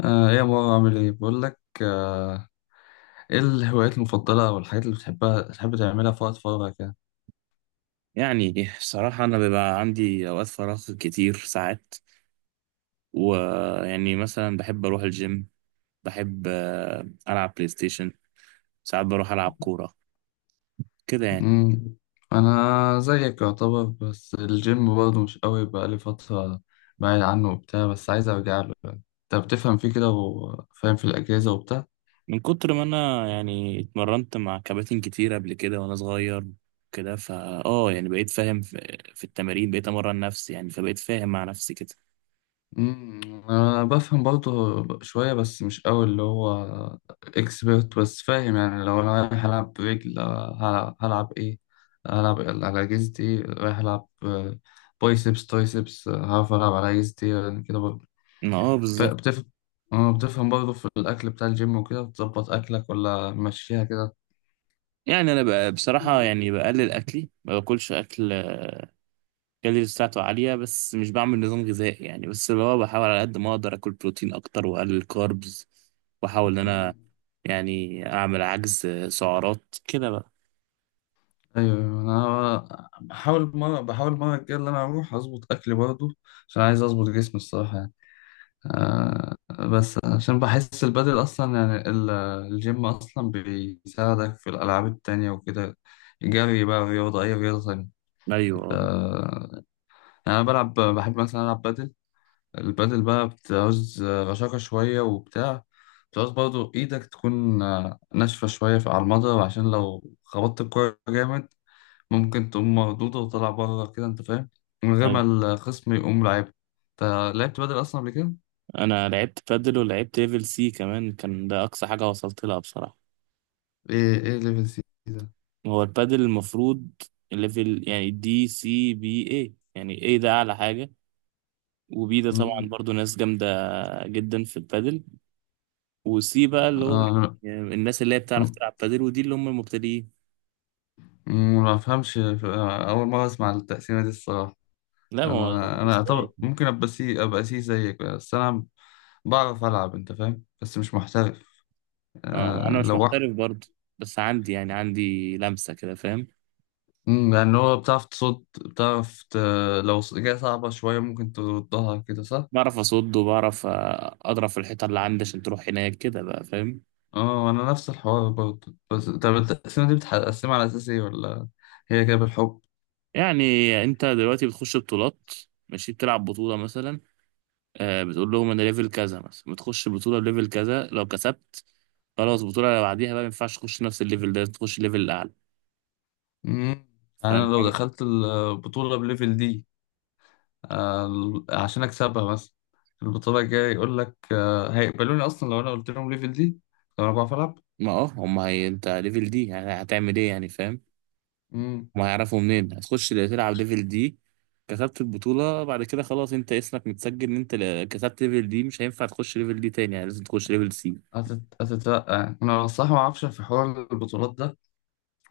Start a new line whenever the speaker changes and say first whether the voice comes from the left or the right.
left: ايه يا مروة عامل ايه؟ بقول لك، ايه الهوايات المفضلة او الحاجات اللي بتحبها تحب تعملها في وقت فراغك يعني؟
right: يعني صراحة أنا بيبقى عندي أوقات فراغ كتير ساعات، ويعني مثلا بحب أروح الجيم. بحب ألعب بلاي ستيشن. ساعات بروح ألعب كورة كده يعني.
left: مم. انا زيك يعتبر، بس الجيم برضه مش قوي بقالي فترة بعيد عنه وبتاع، بس عايز ارجع له يعني. انت بتفهم فيه كده وفاهم في الأجهزة وبتاع؟
right: من كتر ما أنا يعني اتمرنت مع كباتن كتير قبل كده وأنا صغير كده، فا آه يعني بقيت فاهم في التمارين، بقيت أمرن نفسي يعني، فبقيت فاهم مع نفسي كده.
left: مم، أنا بفهم برضه شوية بس مش أوي اللي هو إكسبرت، بس فاهم. يعني لو أنا رايح ألعب رجل، هلعب إيه؟ هلعب على جزتي إيه؟ رايح ألعب، بايسبس ترايسبس. هعرف ألعب على جزتي إيه يعني، كده برضه.
right: ما بالظبط.
left: فبتفهم، بتفهم برضه في الأكل بتاع الجيم وكده؟ بتظبط أكلك ولا ماشيها كده؟
right: يعني أنا بقى بصراحة يعني بقلل أكلي، ما باكلش أكل الكالوريز بتاعته عالية، بس مش بعمل نظام غذائي يعني، بس اللي هو بحاول على قد ما أقدر آكل بروتين أكتر وأقلل كاربز، وأحاول إن
left: مم.
right: أنا يعني أعمل عجز سعرات كده بقى.
left: ايوه أيوة، انا بحاول مره، بحاول المره الجايه اللي انا اروح اظبط اكلي برضه، عشان عايز اظبط جسمي الصراحه يعني. آه، بس عشان بحس البدل أصلا يعني الجيم أصلا بيساعدك في الألعاب التانية وكده، جري بقى، رياضة، أي رياضة تانية.
right: أيوه
left: آه، يعني أنا بلعب، بحب مثلا ألعب بدل. البدل بقى بتعوز رشاقة شوية وبتاع، بتعوز برضو إيدك تكون ناشفة شوية على المضرب، عشان لو خبطت الكورة جامد ممكن تقوم مردودة وطلع بره كده، أنت فاهم، من غير ما
right: أيوه.
left: الخصم يقوم لعيب. أنت لعبت بدل أصلا قبل كده؟
right: أنا لعبت بادل ولعبت ليفل سي كمان، كان ده أقصى حاجة وصلت لها بصراحة.
left: إيه إيه ليفل سي؟
right: هو البادل المفروض ليفل، يعني دي سي بي اي، يعني اي ده أعلى حاجة، وبي ده طبعا
left: مم.
right: برضو ناس جامدة جدا في البادل، وسي بقى اللي هو
left: آه،
right: يعني الناس اللي هي بتعرف
left: أنا
right: تلعب بادل، ودي اللي هم المبتدئين.
left: مم، ما بفهمش، أول مرة أسمع التقسيمة دي الصراحة.
right: لا ما هو.
left: أنا أعتبر
right: ازاي؟
left: ممكن أبقى سي، أبقى سي زيك، بس أنا بعرف ألعب، أنت فاهم، بس مش محترف.
right: اه
left: آه،
right: وانا مش
left: لو واحد.
right: محترف برضه، بس عندي يعني عندي لمسة كده فاهم.
left: مم، يعني هو بتعرف تصد، بتعرف ت... لو جاية صعبة شوية ممكن تردها كده صح؟
right: بعرف اصد وبعرف اضرب في الحيطة اللي عندي عشان تروح هناك كده بقى فاهم.
left: اه، أنا نفس الحوار برضه. بس طب التقسيمة دي بتقسمها على أساس إيه؟ ولا هي كده بالحب؟
right: يعني انت دلوقتي بتخش بطولات ماشي، بتلعب بطولة مثلا، بتقول لهم انا ليفل كذا مثلا، بتخش بطولة بليفل كذا. لو كسبت خلاص، البطولة اللي بعديها بقى ما ينفعش تخش نفس الليفل ده، تخش ليفل اعلى.
left: مم. يعني أنا
right: فاهم
left: لو
right: حاجة؟
left: دخلت البطولة بليفل دي، عشان اكسبها مثلا، في البطوله الجايه يقول لك هيقبلوني اصلا لو انا قلت لهم ليفل دي؟ لو انا بعرف العب.
right: ما اه هم هي، انت ليفل دي يعني هتعمل ايه يعني فاهم؟
left: امم.
right: ما هيعرفوا منين هتخش تلعب ليفل دي. كسبت البطولة بعد كده خلاص انت اسمك متسجل ان انت كسبت ليفل دي، مش هينفع تخش ليفل دي تاني، يعني لازم تخش ليفل سي.
left: هتترقى انا صح؟ ما اعرفش في حوار البطولات ده.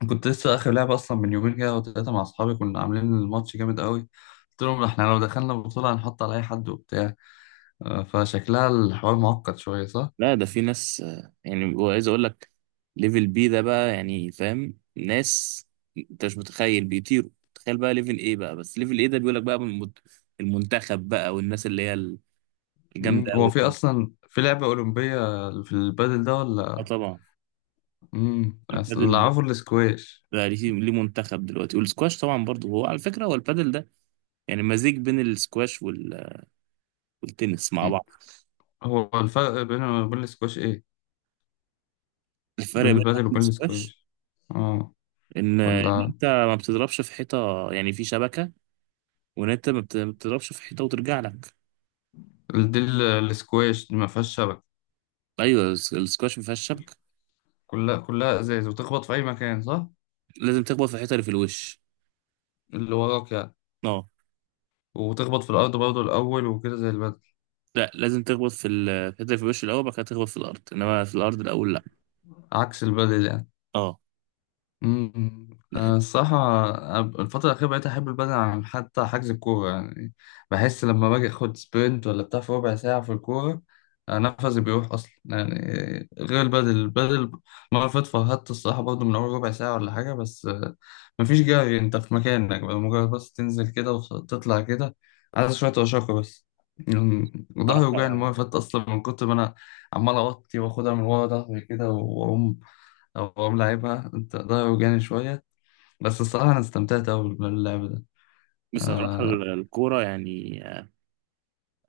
left: كنت لسه اخر لعبه اصلا من يومين كده وثلاثه مع اصحابي، كنا عاملين الماتش جامد قوي. قلت لهم احنا لو دخلنا البطوله هنحط على اي حد وبتاع. فشكلها الحوار معقد شويه صح.
right: لا ده في ناس يعني وعايز اقول لك ليفل بي ده بقى يعني فاهم، ناس انت مش متخيل بيطيروا، تخيل بقى ليفل ايه بقى، بس ليفل ايه ده بيقول لك بقى من المنتخب بقى، والناس اللي هي
left: مم.
right: الجامدة
left: هو
right: قوي.
left: في اصلا في لعبه اولمبيه في البادل ده
right: اه
left: ولا؟
right: طبعا.
left: امم. اللي
right: البادل ده
left: اعرفه السكواش.
right: بقى ليه ليه منتخب دلوقتي، والسكواش طبعا برضه، هو على فكرة هو البادل ده يعني مزيج بين السكواش والتنس مع بعض.
left: هو الفرق بين وبين السكواش ايه؟
right: الفرق
left: بين
right: بينهم
left: البادل
right: وبين
left: وبين
right: السكواش
left: السكواش؟ اه.
right: ان
left: ولا
right: انت ما بتضربش في حيطه، يعني في شبكه. وان انت ما بتضربش في حيطه وترجع لك.
left: السكواش دي ما فيهاش شبكه؟
right: ايوه السكواش ما فيهاش شبكه.
left: كلها ازاز وتخبط في اي مكان صح؟
right: لازم تخبط في الحيطه اللي في الوش.
left: اللي وراك يعني.
right: اه.
left: وتخبط في الارض برضه الاول وكده زي البادل؟
right: لا لازم تخبط في في الحيطه اللي في الوش الاول، بعد كده تخبط في الارض، انما في الارض الاول لا.
left: عكس البادل يعني.
right: اه.
left: أمم،
right: لا.
left: الصراحة أنا الفترة الأخيرة بقيت أحب البدن عن حتى حجز الكورة يعني. بحس لما باجي أخد سبرنت ولا بتاع في ربع ساعة في الكورة، نفسي بيروح أصلا يعني. غير البدل، البدل مرة فاتت فرهدت الصراحة برضه من أول ربع ساعة ولا حاجة، بس مفيش جري، أنت في مكانك بقى، مجرد بس تنزل كده وتطلع كده، عايز شوية رشاقة بس يعني. ظهري وجعني المرة
right: بصراحه
left: اللي فاتت أصلا من كتر ما أنا عمال أوطي وآخدها من ورا ظهري كده وأقوم، او هو ملاعبها انت ده وجعني شوية، بس الصراحة أنا استمتعت أوي باللعب ده.
right: بصراحه
left: آه.
right: الكوره يعني،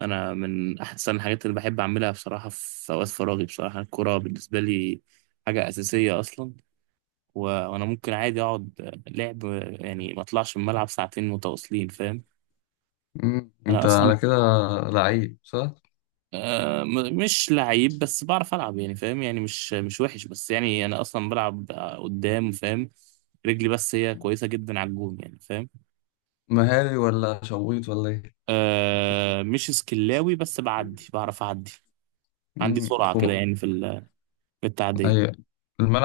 right: انا من احسن الحاجات اللي بحب اعملها بصراحه في اوقات فراغي، بصراحه الكوره بالنسبه لي حاجه اساسيه اصلا. وانا ممكن عادي اقعد لعب، يعني ما اطلعش من الملعب ساعتين متواصلين فاهم.
left: مم.
right: انا
left: أنت
right: اصلا
left: على كده لعيب صح؟
right: مش لعيب بس بعرف العب يعني فاهم، يعني مش وحش، بس يعني انا اصلا بلعب قدام فاهم، رجلي بس هي كويسه جدا على الجون يعني فاهم.
left: مهاري ولا شويط ولا إيه؟
right: مش سكلاوي بس بعدي بعرف اعدي. عندي
left: مم.
right: سرعه كده
left: خم...
right: يعني في في التعديه.
left: أيوة،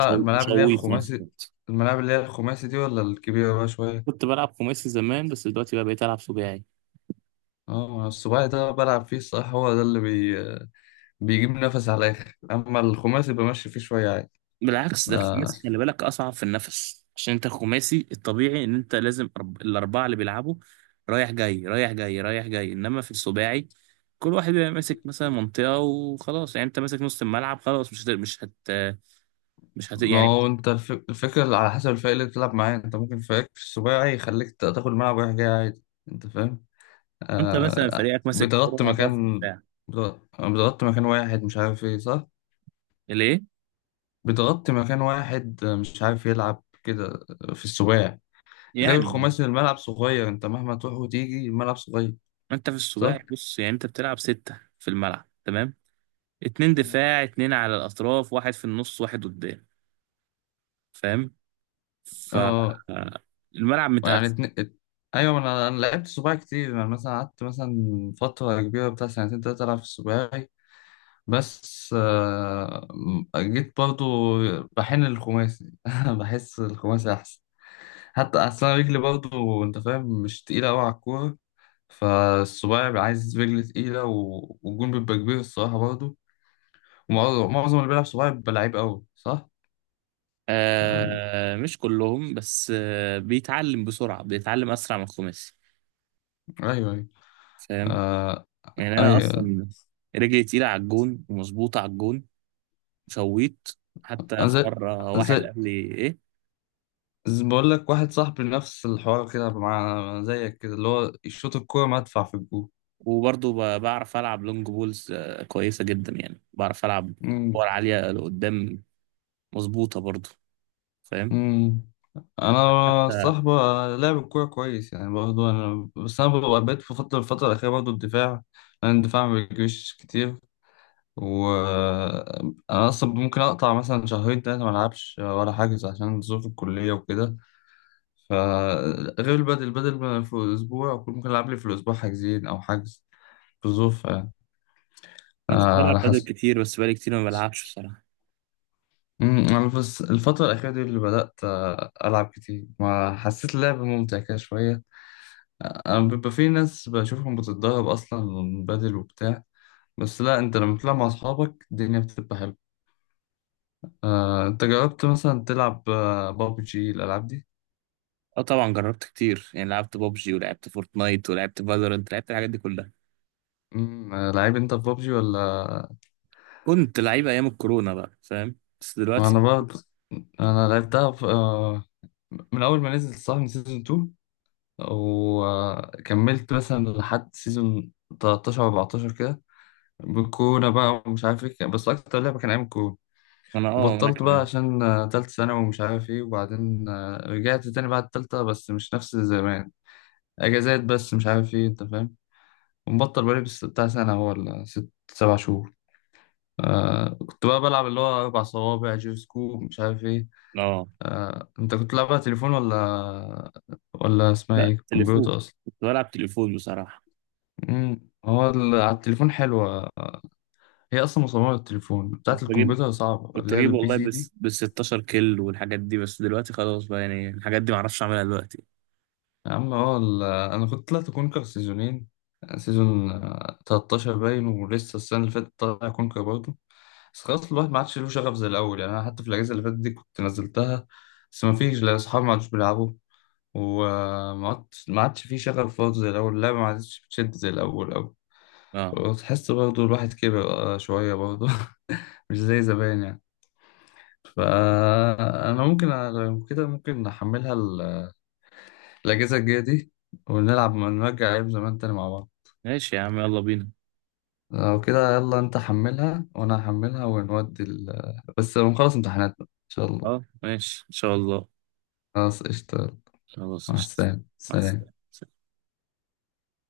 left: الملاعب
right: مش
left: اللي هي
right: غويط نفسي.
left: الخماسي، الملاعب اللي هي الخماسي دي ولا الكبيرة بقى شوية؟
right: كنت بلعب خماسي زمان، بس دلوقتي بقى بقيت العب سباعي.
left: اه، السباعي ده بلعب فيه الصراحة، هو ده اللي بي... بيجيب نفس على الآخر، أما الخماسي بمشي فيه شوية عادي.
right: بالعكس، ده
left: آه.
right: الخماسي خلي بالك اصعب في النفس، عشان انت الخماسي الطبيعي ان انت لازم الاربعه اللي بيلعبوا رايح جاي رايح جاي رايح جاي، انما في السباعي كل واحد بيبقى ماسك مثلا منطقه وخلاص، يعني انت ماسك نص الملعب خلاص مش هت... مش هت... مش هت...
left: ما
right: يعني.
left: هو انت الفكرة على حسب الفريق اللي بتلعب معاه، انت ممكن فريق السباعي يخليك تاخد الملعب رايح جاي عادي، انت فاهم.
right: انت مثلا
left: آه،
right: فريقك ماسك
left: بتغطي
right: كوره هتقف في
left: مكان،
right: الدفاع
left: بتغطي مكان واحد مش عارف ايه صح.
right: ليه؟
left: بتغطي مكان واحد، مش عارف يلعب كده في السباعي، غير
right: يعني
left: الخماسي الملعب صغير، انت مهما تروح وتيجي الملعب صغير.
right: انت في
left: صح.
right: السباعي بص، يعني انت بتلعب سته في الملعب تمام، اتنين
left: مم.
right: دفاع اتنين على الاطراف واحد في النص واحد قدام فاهم. ف آه،
left: اه.
right: الملعب
left: يعني
right: متقسم.
left: ايوه، ما انا لعبت سباعي كتير يعني، مثلا قعدت مثلا فترة كبيرة بتاع سنتين تلاتة العب في السباعي، بس جيت برضو بحن الخماسي، بحس الخماسي أحسن، حتى أحسن رجلي برضو أنت فاهم، مش تقيلة أوي على الكورة. فالصباعي بيبقى عايز رجل تقيلة، والجون بيبقى كبير الصراحة برضو، ومعظم معظم اللي بيلعب صباعي بيبقى لعيب أوي صح؟ يعني
right: مش كلهم، بس بيتعلم بسرعة، بيتعلم أسرع من الخماسي
left: أيوه أيوه.
right: فاهم.
left: آه،
right: يعني أنا
left: أيوه.
right: أصلا رجلي تقيلة على الجون ومظبوطة على الجون شويت، حتى
left: أنا
right: في مرة واحد
left: زي
right: قال لي إيه.
left: بقول لك، واحد صاحبي نفس الحوار كده مع زيك كده، اللي هو يشوط الكورة مدفع في الجون.
right: وبرضه بعرف ألعب لونج بولز كويسة جدا، يعني بعرف ألعب كور عالية لقدام مظبوطة برضه فاهم.
left: مم. انا الصراحه لاعب الكوره كويس يعني برضه انا، بس انا ببقى بقيت في فتره، الفتره الاخيره برضه الدفاع، لان الدفاع ما بيجريش كتير. وانا اصلا ممكن اقطع مثلا شهرين ثلاثه ما العبش ولا حاجز، عشان ظروف الكليه وكده. فغير البدل، البدل ما في الاسبوع أكون ممكن العب لي في الاسبوع حاجزين او حجز، في الظروف يعني،
right: أنا كنت
left: على
right: بلعب بادل
left: حسب.
right: كتير، بس بقالي كتير ما بلعبش بصراحة.
left: مم، انا بس الفتره الاخيره دي اللي بدات العب كتير ما حسيت اللعب ممتع كده شويه. أنا بيبقى في ناس بشوفهم بتتدرب أصلا بدل وبتاع، بس لا، أنت لما تلعب مع أصحابك الدنيا بتبقى حلوة. أنت جربت مثلا تلعب بابجي الألعاب دي؟
right: اه طبعا جربت كتير، يعني لعبت بابجي ولعبت فورتنايت ولعبت فالورنت، لعبت الحاجات دي كلها.
left: مم، لعيب أنت في بابجي ولا؟
right: كنت لعيب ايام الكورونا بقى فاهم، بس
left: أنا
right: دلوقتي.
left: برضه أنا لعبتها في... من أول ما نزلت صح، من سيزون 2، وكملت مثلا لحد سيزون 13 14 كده، بالكورونا بقى ومش عارف إيه، بس أكتر لعبة كان أيام الكورونا.
right: انا اه وانا
left: وبطلت بقى
right: كمان.
left: عشان تالتة ثانوي ومش عارف ايه، وبعدين رجعت تاني بعد التالتة بس مش نفس زمان، اجازات بس مش عارف ايه انت فاهم. ومبطل بقالي بس بتاع سنة هو ولا ست سبع شهور. آه، كنت بقى بلعب اللي هو أربع صوابع جيرو سكوب مش عارف ايه.
right: اه
left: آه، انت كنت بتلعبها تليفون ولا، ولا اسمها
right: لا،
left: ايه
right: تليفون.
left: كمبيوتر اصلا؟
right: كنت بلعب تليفون بصراحه.
left: امم. هو على التليفون حلوة، هي اصلا مصممة للتليفون، بتاعة
right: كنت بجيب
left: الكمبيوتر صعبة
right: كنت
left: اللي هي
right: بجيب
left: البي
right: والله،
left: سي دي.
right: بس بال 16 كيل والحاجات دي، بس دلوقتي خلاص بقى، يعني الحاجات دي معرفش اعملها دلوقتي.
left: يا عم اه، انا كنت طلعت كونكر سيزونين، سيزون 13 باين، ولسه السنه اللي فاتت طالع كونكر برضه. بس خلاص، الواحد ما عادش له شغف زي الاول يعني، انا حتى في الاجازه اللي فاتت دي كنت نزلتها، بس ما فيش، لا اصحابي ما عادش بيلعبوا، وما عادش ما عادش في شغف برضه زي الاول، اللعبه ما عادش بتشد زي الاول أوي.
right: اه
left: وتحس برضه الواحد كبر شويه برضه، مش زي زمان يعني. فانا ممكن لو كده ممكن نحملها الاجازه الجايه دي ونلعب، نرجع ايام زمان تاني مع بعض.
right: ماشي يا عم يلا بينا.
left: لو كده يلا، انت حملها وانا هحملها ونودي ال... بس نخلص امتحاناتنا ان شاء الله.
right: اه ماشي ان شاء الله.
left: خلاص قشطة.
right: خلاص
left: مع
right: قشطة.
left: السلامة،
right: مع
left: سلام.
right: السلامه.